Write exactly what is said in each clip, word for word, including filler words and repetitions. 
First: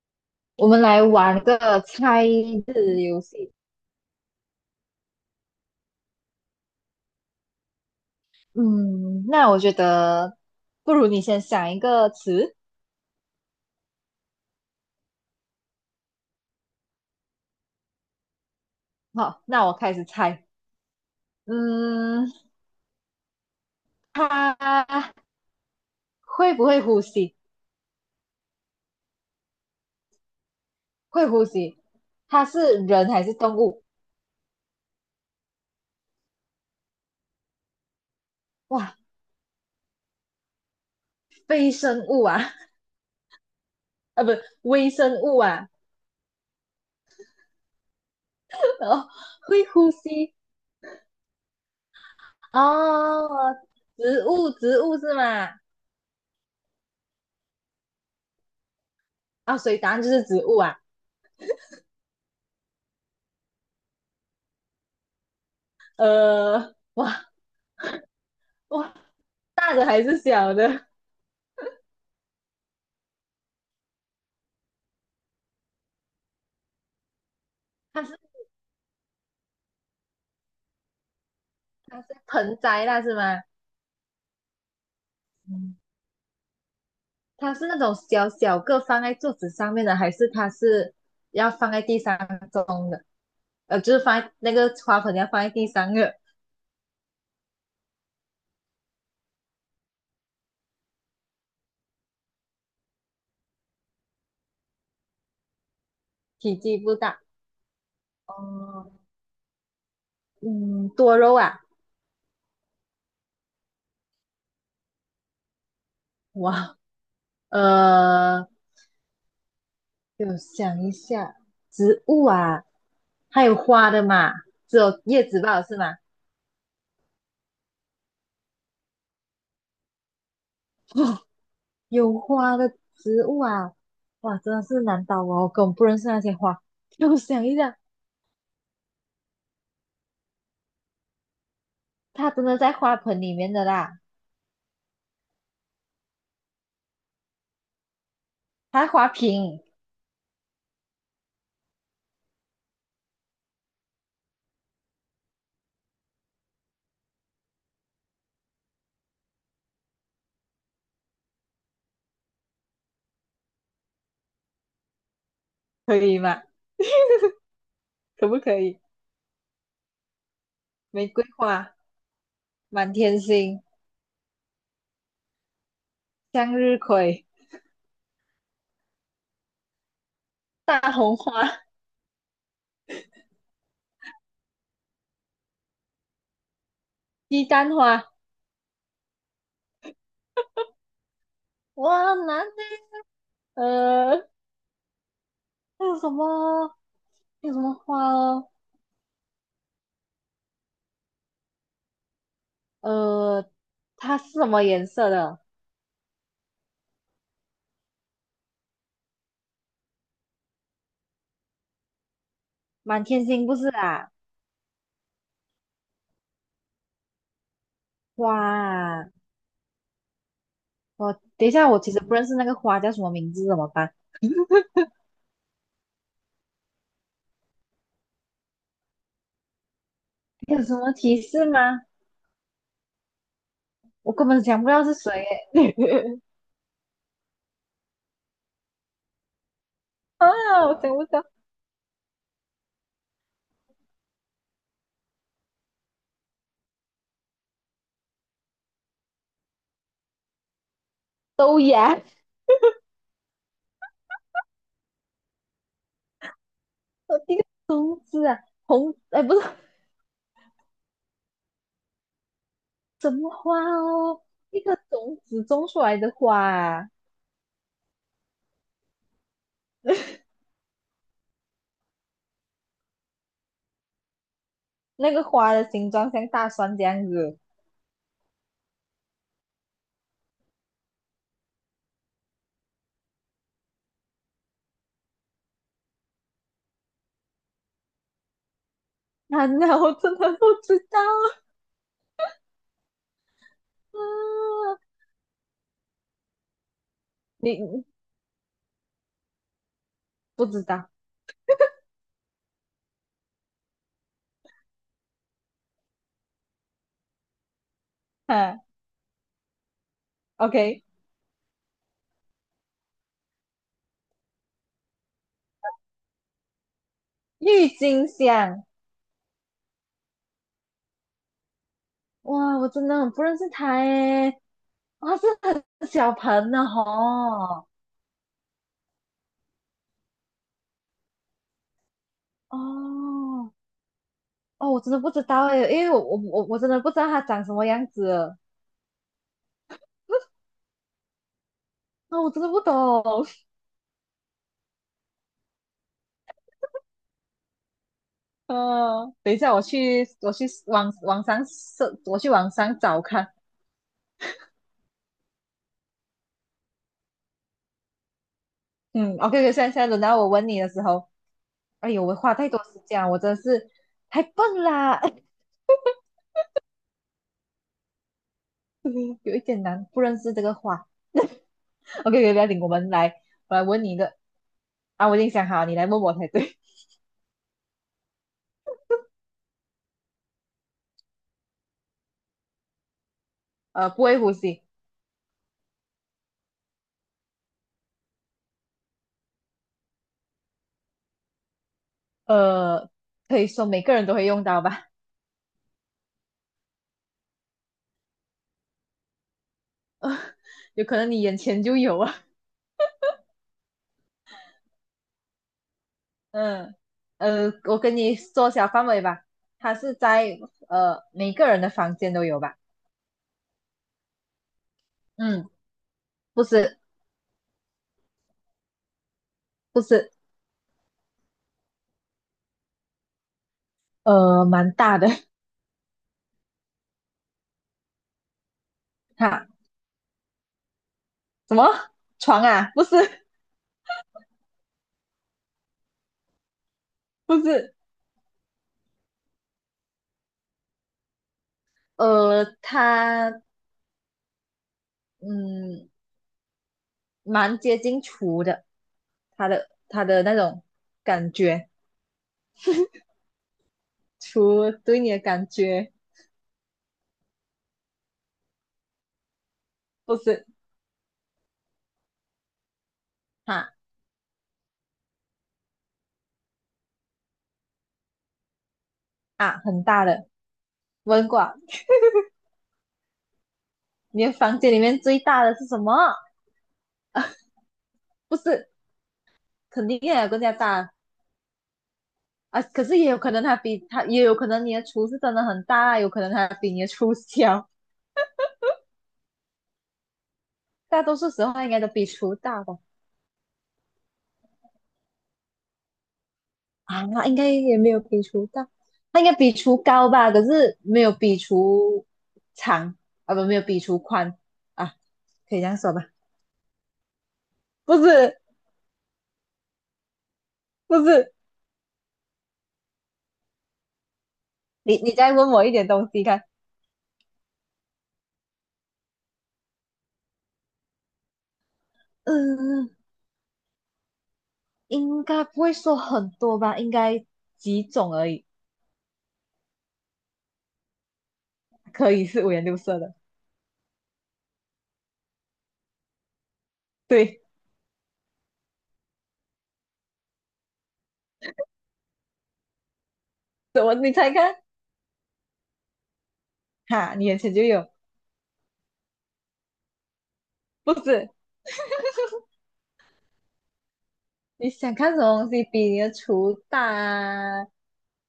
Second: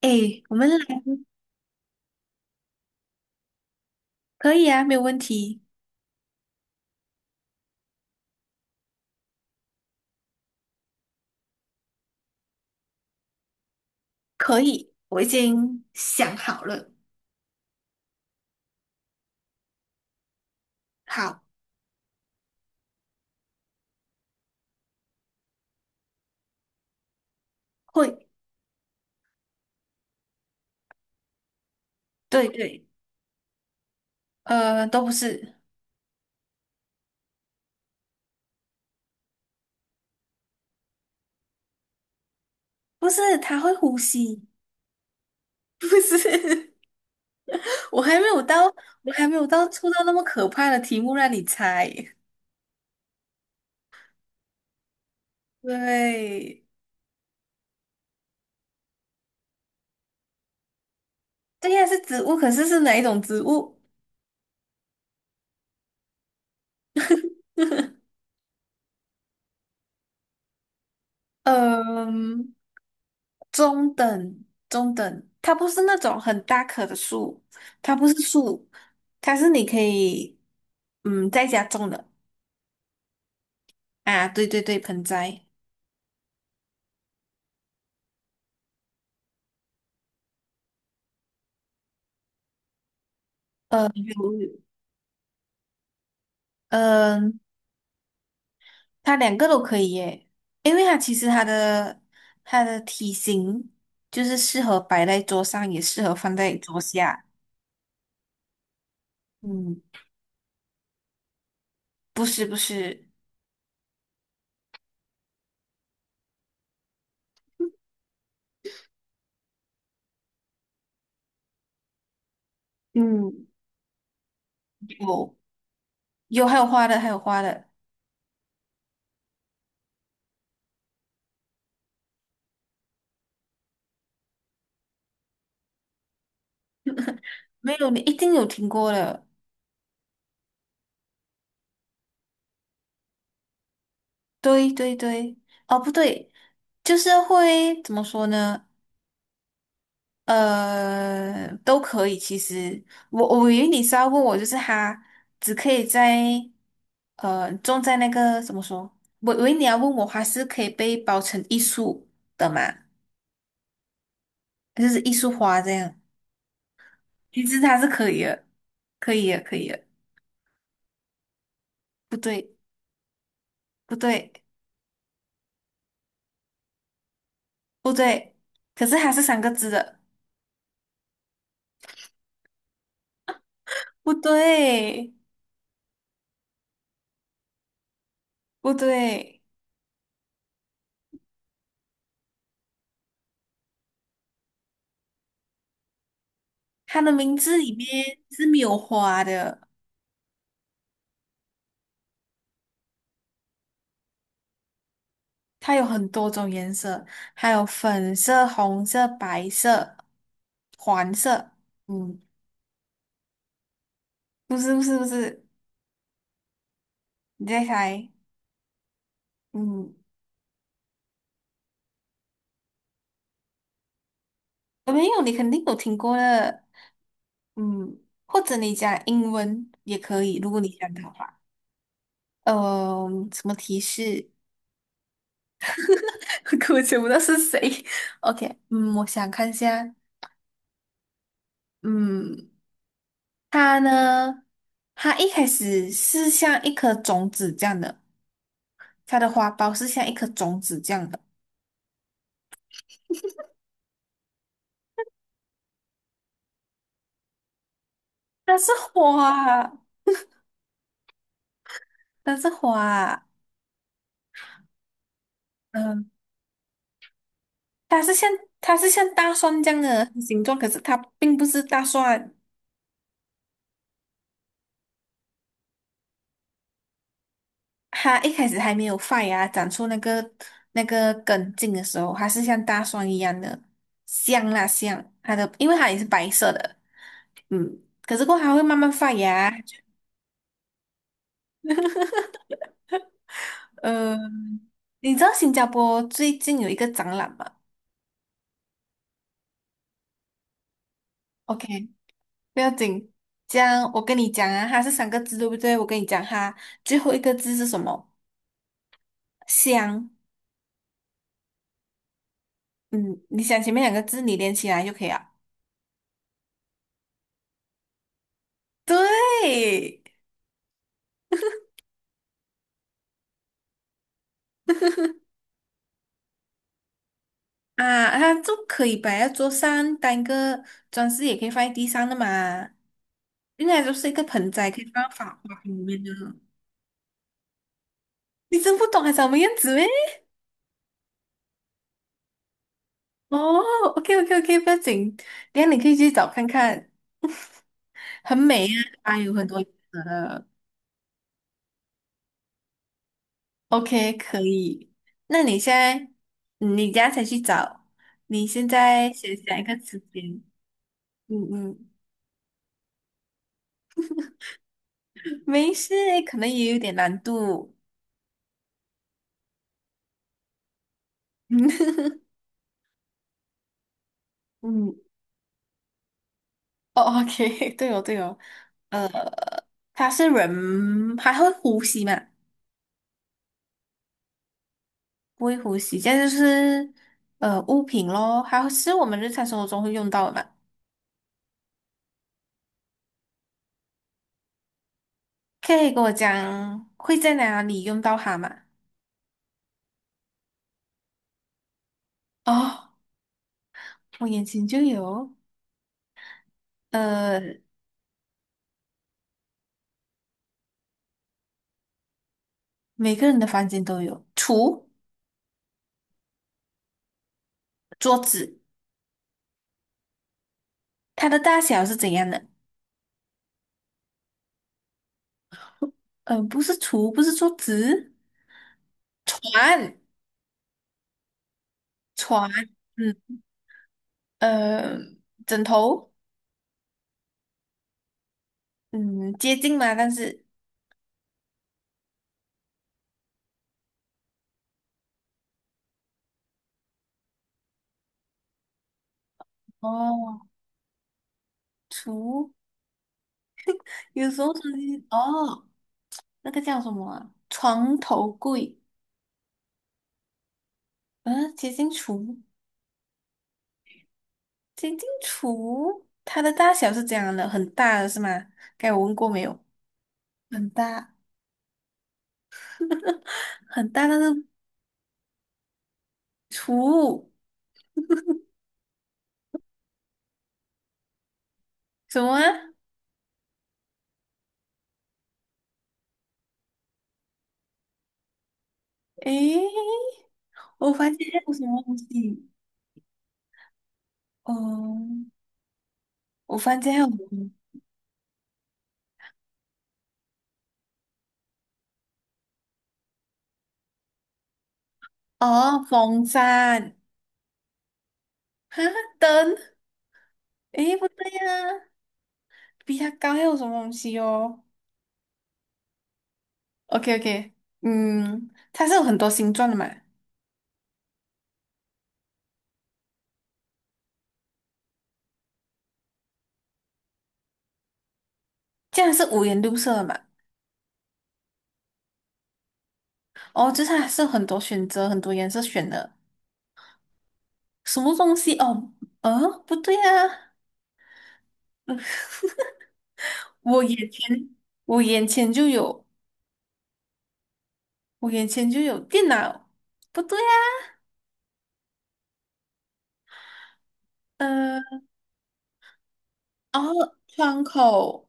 哎，我我们来。们来玩个猜字游戏。可以啊，没有问题。嗯，那我觉得不如你先想一个词。可以，我已经想好了。好，那我开始猜。好。嗯，它会不会呼吸？会。会呼吸。它对是对。人还是动物？呃，都不是。哇，非生物啊。不是，它会呼 啊，不，吸。微生物啊。不是，我还没有到。哦，我还没有会到呼出到那么吸可怕的题目让你猜。哦，植物，植物是吗？对。啊，所以答案就是植物啊。对呀，是植物，可是是哪一种植物？呃，哇哇，大的还是小的？嗯、中等中等，它不是那种很大棵的树，它它不是是树。它是你可以嗯在家种它的。是盆栽啦，是吗？啊，对对对，盆栽。嗯，它是那种小小个放在桌子上面的，还是它是要放在地上种的？呃，呃，就是放在那有。个花盆要放在地上的，嗯、它两个都可以耶，因为它其实它的它的体型就是适合摆在桌上，也适合放体在积桌不大。下。哦，嗯。嗯，多肉啊，不是不是。哇，呃，我想一下，植物啊，还嗯，有花的嘛，只有叶有子吧，是吗？有还有花的，还有花的。有花的植物啊，哇，真的是难倒我，我根本不认识那些花。让我想一没下，有你一定有听过的。它真的在花盆里面的啦，对对对。哦，不对，就是会怎么说呢？它花瓶呃，都可以。其实我我以为你是要问我，就是它只可以在呃种在那个怎么说？我以为你要问我，它是可以被包成艺术的嘛？就是艺术花这可样。以吗？其实它是可以可不的，可以？可以的，可以的。玫瑰花、不对。满天星、不对。向日葵、不对，可是它是三个字的。大红花、不对。鸡蛋花，不对。哇，很难呢。呃，还有什么？它的名还有字什么里花面是哦？没有花的。呃，它是什么颜色的？它有很多种颜色，还有粉色、红色、白色、黄色。嗯。满天星不是啊？不是不是不是，你再猜。哇，嗯，我等一下，我其实不认识那个花叫什么名字，怎么办？我没有，你肯定有听过的。嗯，或者你讲英文也可以，如果有你什讲么的提话。示吗？嗯，什么提我根示？本想不到是谁耶。可我想不到是谁。OK，嗯，我想看一下。啊，我想不到。嗯。它呢，它一开始是像一颗种子这样的，它的花苞是像一颗种子这样的。豆芽，呃一个种子啊，它是红，哎，不是花。它是什花。么花哦，一个种子种出来嗯，的花啊它是像它是像大蒜这样的形状，可是它并不是大蒜。那个花的形状像大蒜这样子。它一开始还没有发芽，长出那个那个根茎的时候，它是像大蒜一样的。香啦香。它的，因为它也是白色的。嗯，可是过后它会慢慢发啊，芽。那我真的不知道呃，啊，你知道新加坡最近有一个展览吗你不知道？？OK，不要紧。这样我跟你讲啊，它是三个字，对不对？我跟你讲哈，最后一个字是什么？啊香。，OK,嗯，你想前面两个字，你连起来就可以了。郁金香，对哇，我真的很不认识它诶，哇，是很小盆的吼。啊，它就可以摆在桌上，当一个装饰，也可以放在地上的嘛。哦，应该就是一个盆栽，哦，可我以真的放不在知法道花诶，瓶里因为我面的。我我我真的不知道它长什么样子，你真不懂还长什么样子咩？那我真的不懂。哦，OK OK OK，不要紧，等一下你可以去找看看。很美啊，呃，啊，有等一很下，多我颜色去，我的。去网网上搜，我去网上找看。OK，可以。那你现在，你等下才去找，你现在嗯先，OK，OK，现想一在现个在词轮到我典。问你的时候，嗯哎嗯。呦，我花太多时间了，我真的是太笨啦。没事，可能也有点难度。有一点难，不认识这个花。嗯。OK，OK，不要紧，我们来，我来问你一个嗯。啊，我已经想好，你来问我才对。哦，OK，对哦对哦。呃，它是人，还会呼吸嘛？呃，不会呼吸。不会呼吸，这样就是呃物品咯，还是我们日常生活中会用到的嘛？呃，可以说每个人都会用到吧？可以跟我讲会在哪里用到它嘛？有可能你眼前就有啊。哦。我眼前就有。嗯，呃，呃，我跟你缩小范围吧，它是在呃每个人的房间都有吧？每个人的房间都有橱、嗯，不是桌子。不是。它的大小是怎样的？呃，蛮大的。 呃，不是橱，不是桌子。哈，床。什么床床。啊？不是嗯。呃，枕头。不是，嗯，接近嘛，但是，呃，它嗯蛮接近厨的，它的它的那哦，种感觉，橱，有时候是。厨对你的感哦，觉那个叫什么啊床头柜。不是嗯、接近橱。哈接近橱，它的大小是怎样的？很大的是吗？该我问过没有？啊很大的，很大。问过啊。很大，但你的是房间里面最大的是什么？图不是，肯定也有更加大。什么啊？啊，可是也有可能他比他，也有可能你的厨是真的很大啊有可能他比你的厨小，诶，我大发现多数还时有候什他应该么都东比厨西？大吧？哦，我发现还啊，有什那应该么也没有比厨大，他应该比厨高吧？可是没有比厨长啊，不，没有比厨宽啊，可以这样哦，说吧？风扇、不是，灯。诶，不不对是，呀、啊比它高还有什么东西哦你你再问我一点东西看。？OK OK，嗯，它是有很多形状的嘛，嗯，应该不会说很多吧？应该几种而已，这样是五颜六色的嘛？可以是五颜六色的。哦，就是它是有很多选择，很多颜色选的。对，什么东西？哦。呃，不对呀、啊怎我么眼你猜前看？我眼前就有。哈，你眼前就有，我眼前就有电脑，不对呀、不是。你想呃。看什么东西比你的厨大哦，窗啊？口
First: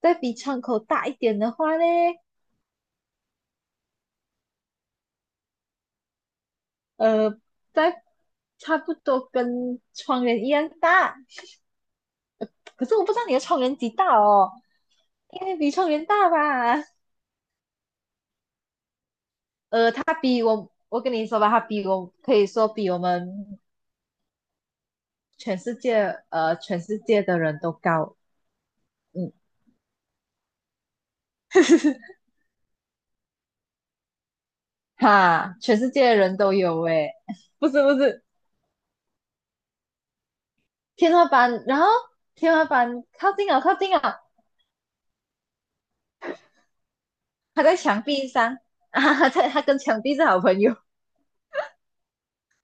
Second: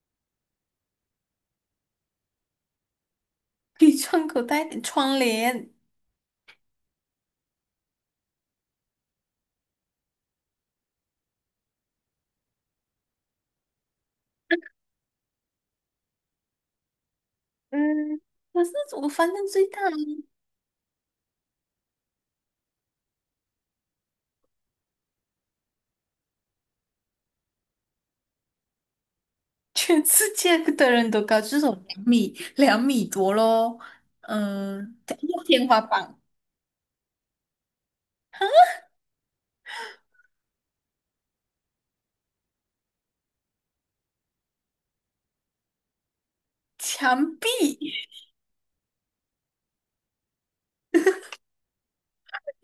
再比窗口大一点的话呢，比窗口带点，窗帘。呃，再差不多跟窗帘一样大。可是我不知道你的窗帘几大哦，应该比窗帘大吧？嗯，可是我反正最大呃，的，它比我，我跟你说吧，它比我可以说比我们全世界，呃，全世界的人都高。嗯，全世界的人都高，至少两 米两米多咯。嗯，加上哈，天全花世界的板、人都有诶。不是不是，天花板，然后天花板靠近了，靠近了。墙他在墙壁。壁上啊。在他跟墙壁是好朋友。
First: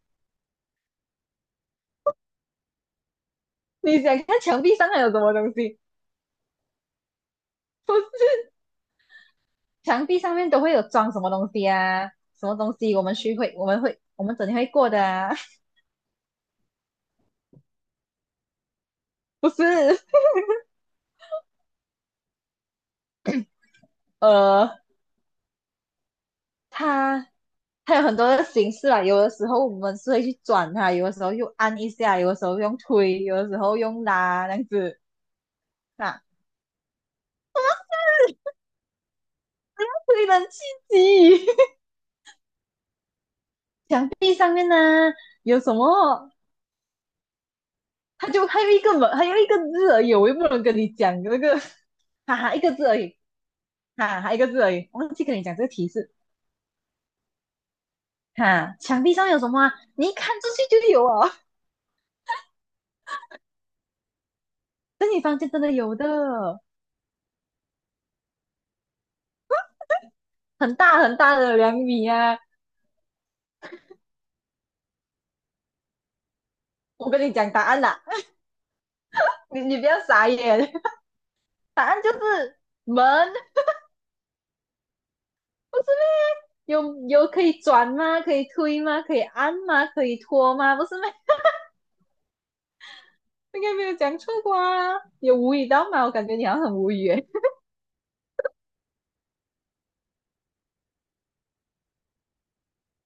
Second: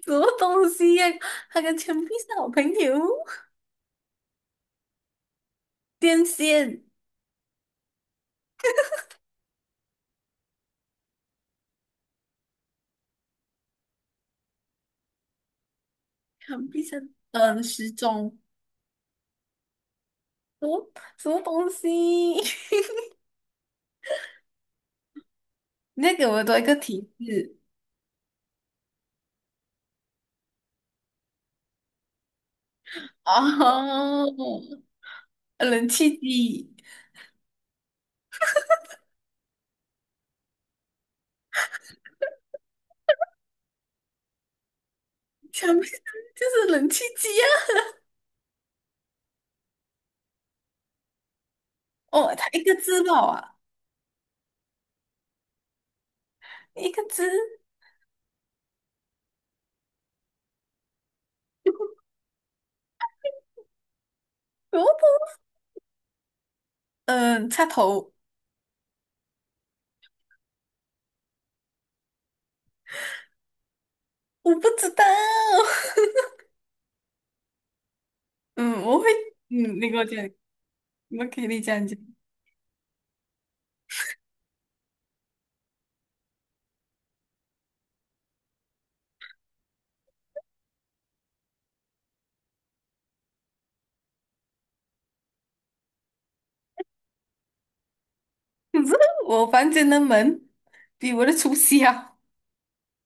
什么东西呀、他跟墙壁是好朋友。你想看墙壁上还有什么东西？电线、墙壁上面都会有装什么东西啊？什么东西我们去会，我们会，我们整天会过的啊？墙壁上，嗯，时钟，不是，什么什么东西？呃，你再给我多一个提它示它有很多的形式啊。有的时候我们是会去转它，有的时候又按一下，有的时候用推，有的时候用拉，这样哦，子冷气啊。机。令人刺激。墙壁上面呢有全什部就么，是冷气机啊！他就还有一个门，还有一个字而已，我又不能跟你讲那个。哦，哈它哈，一一个个字而字已，吧啊，哈哈，一个字而已，忘记跟你讲这个提示。一个字，哈，墙壁上有什么啊？你一看出去就有啊，萝卜，在你房间真的有的，嗯，插头，很大很大的两米啊！我不知道，我跟你讲答案啦、嗯，我会，你你嗯，不你给要我讲，傻眼，我给你答讲讲。案就是门，有有可以转吗？可以推吗？可以按吗？可以拖吗？不是吗？应该没有讲错过啊，有无语到吗？我感觉你好像很无语诶。可是我房间的门比我的厨师啊，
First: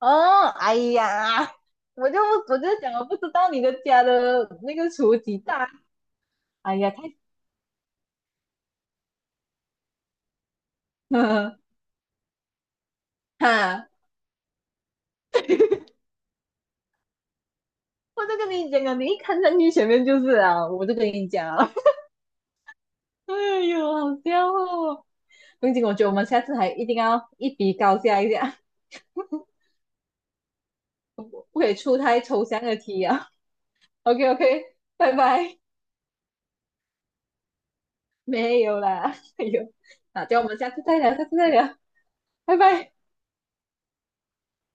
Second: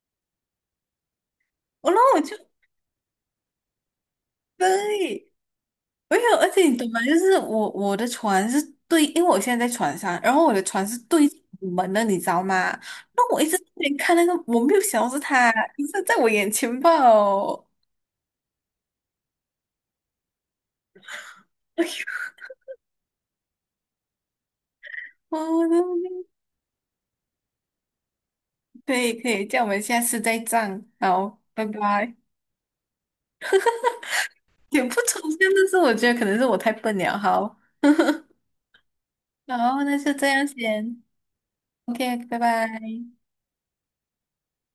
哦，哎呀，我然我后就我就我就讲我不知道你的家的那个厨对，几大，没有，而且你哎懂呀，吗？太。就是我我的床是对，因为我现在在床上，然后我的床是 对着呵门的，你知道吗？那我一直在那哈，边看那个，我没有想到是他，一直在我眼前吧哦。我就跟你讲啊，你一看上去前面就是啊，我就跟你讲啊，哎呦，好笑哦。哦，风景，我觉得我们下次还一定要一比高下一下。可以可以，这样我们下次再战。好，不拜可以出拜。太抽象的题啊。OK OK,也不拜抽象，拜。但是我觉得可能是我太笨了。好，没有啦，哎然呦，后那就那这叫我样们下次再先。聊，下次再聊，OK，拜拜拜。拜。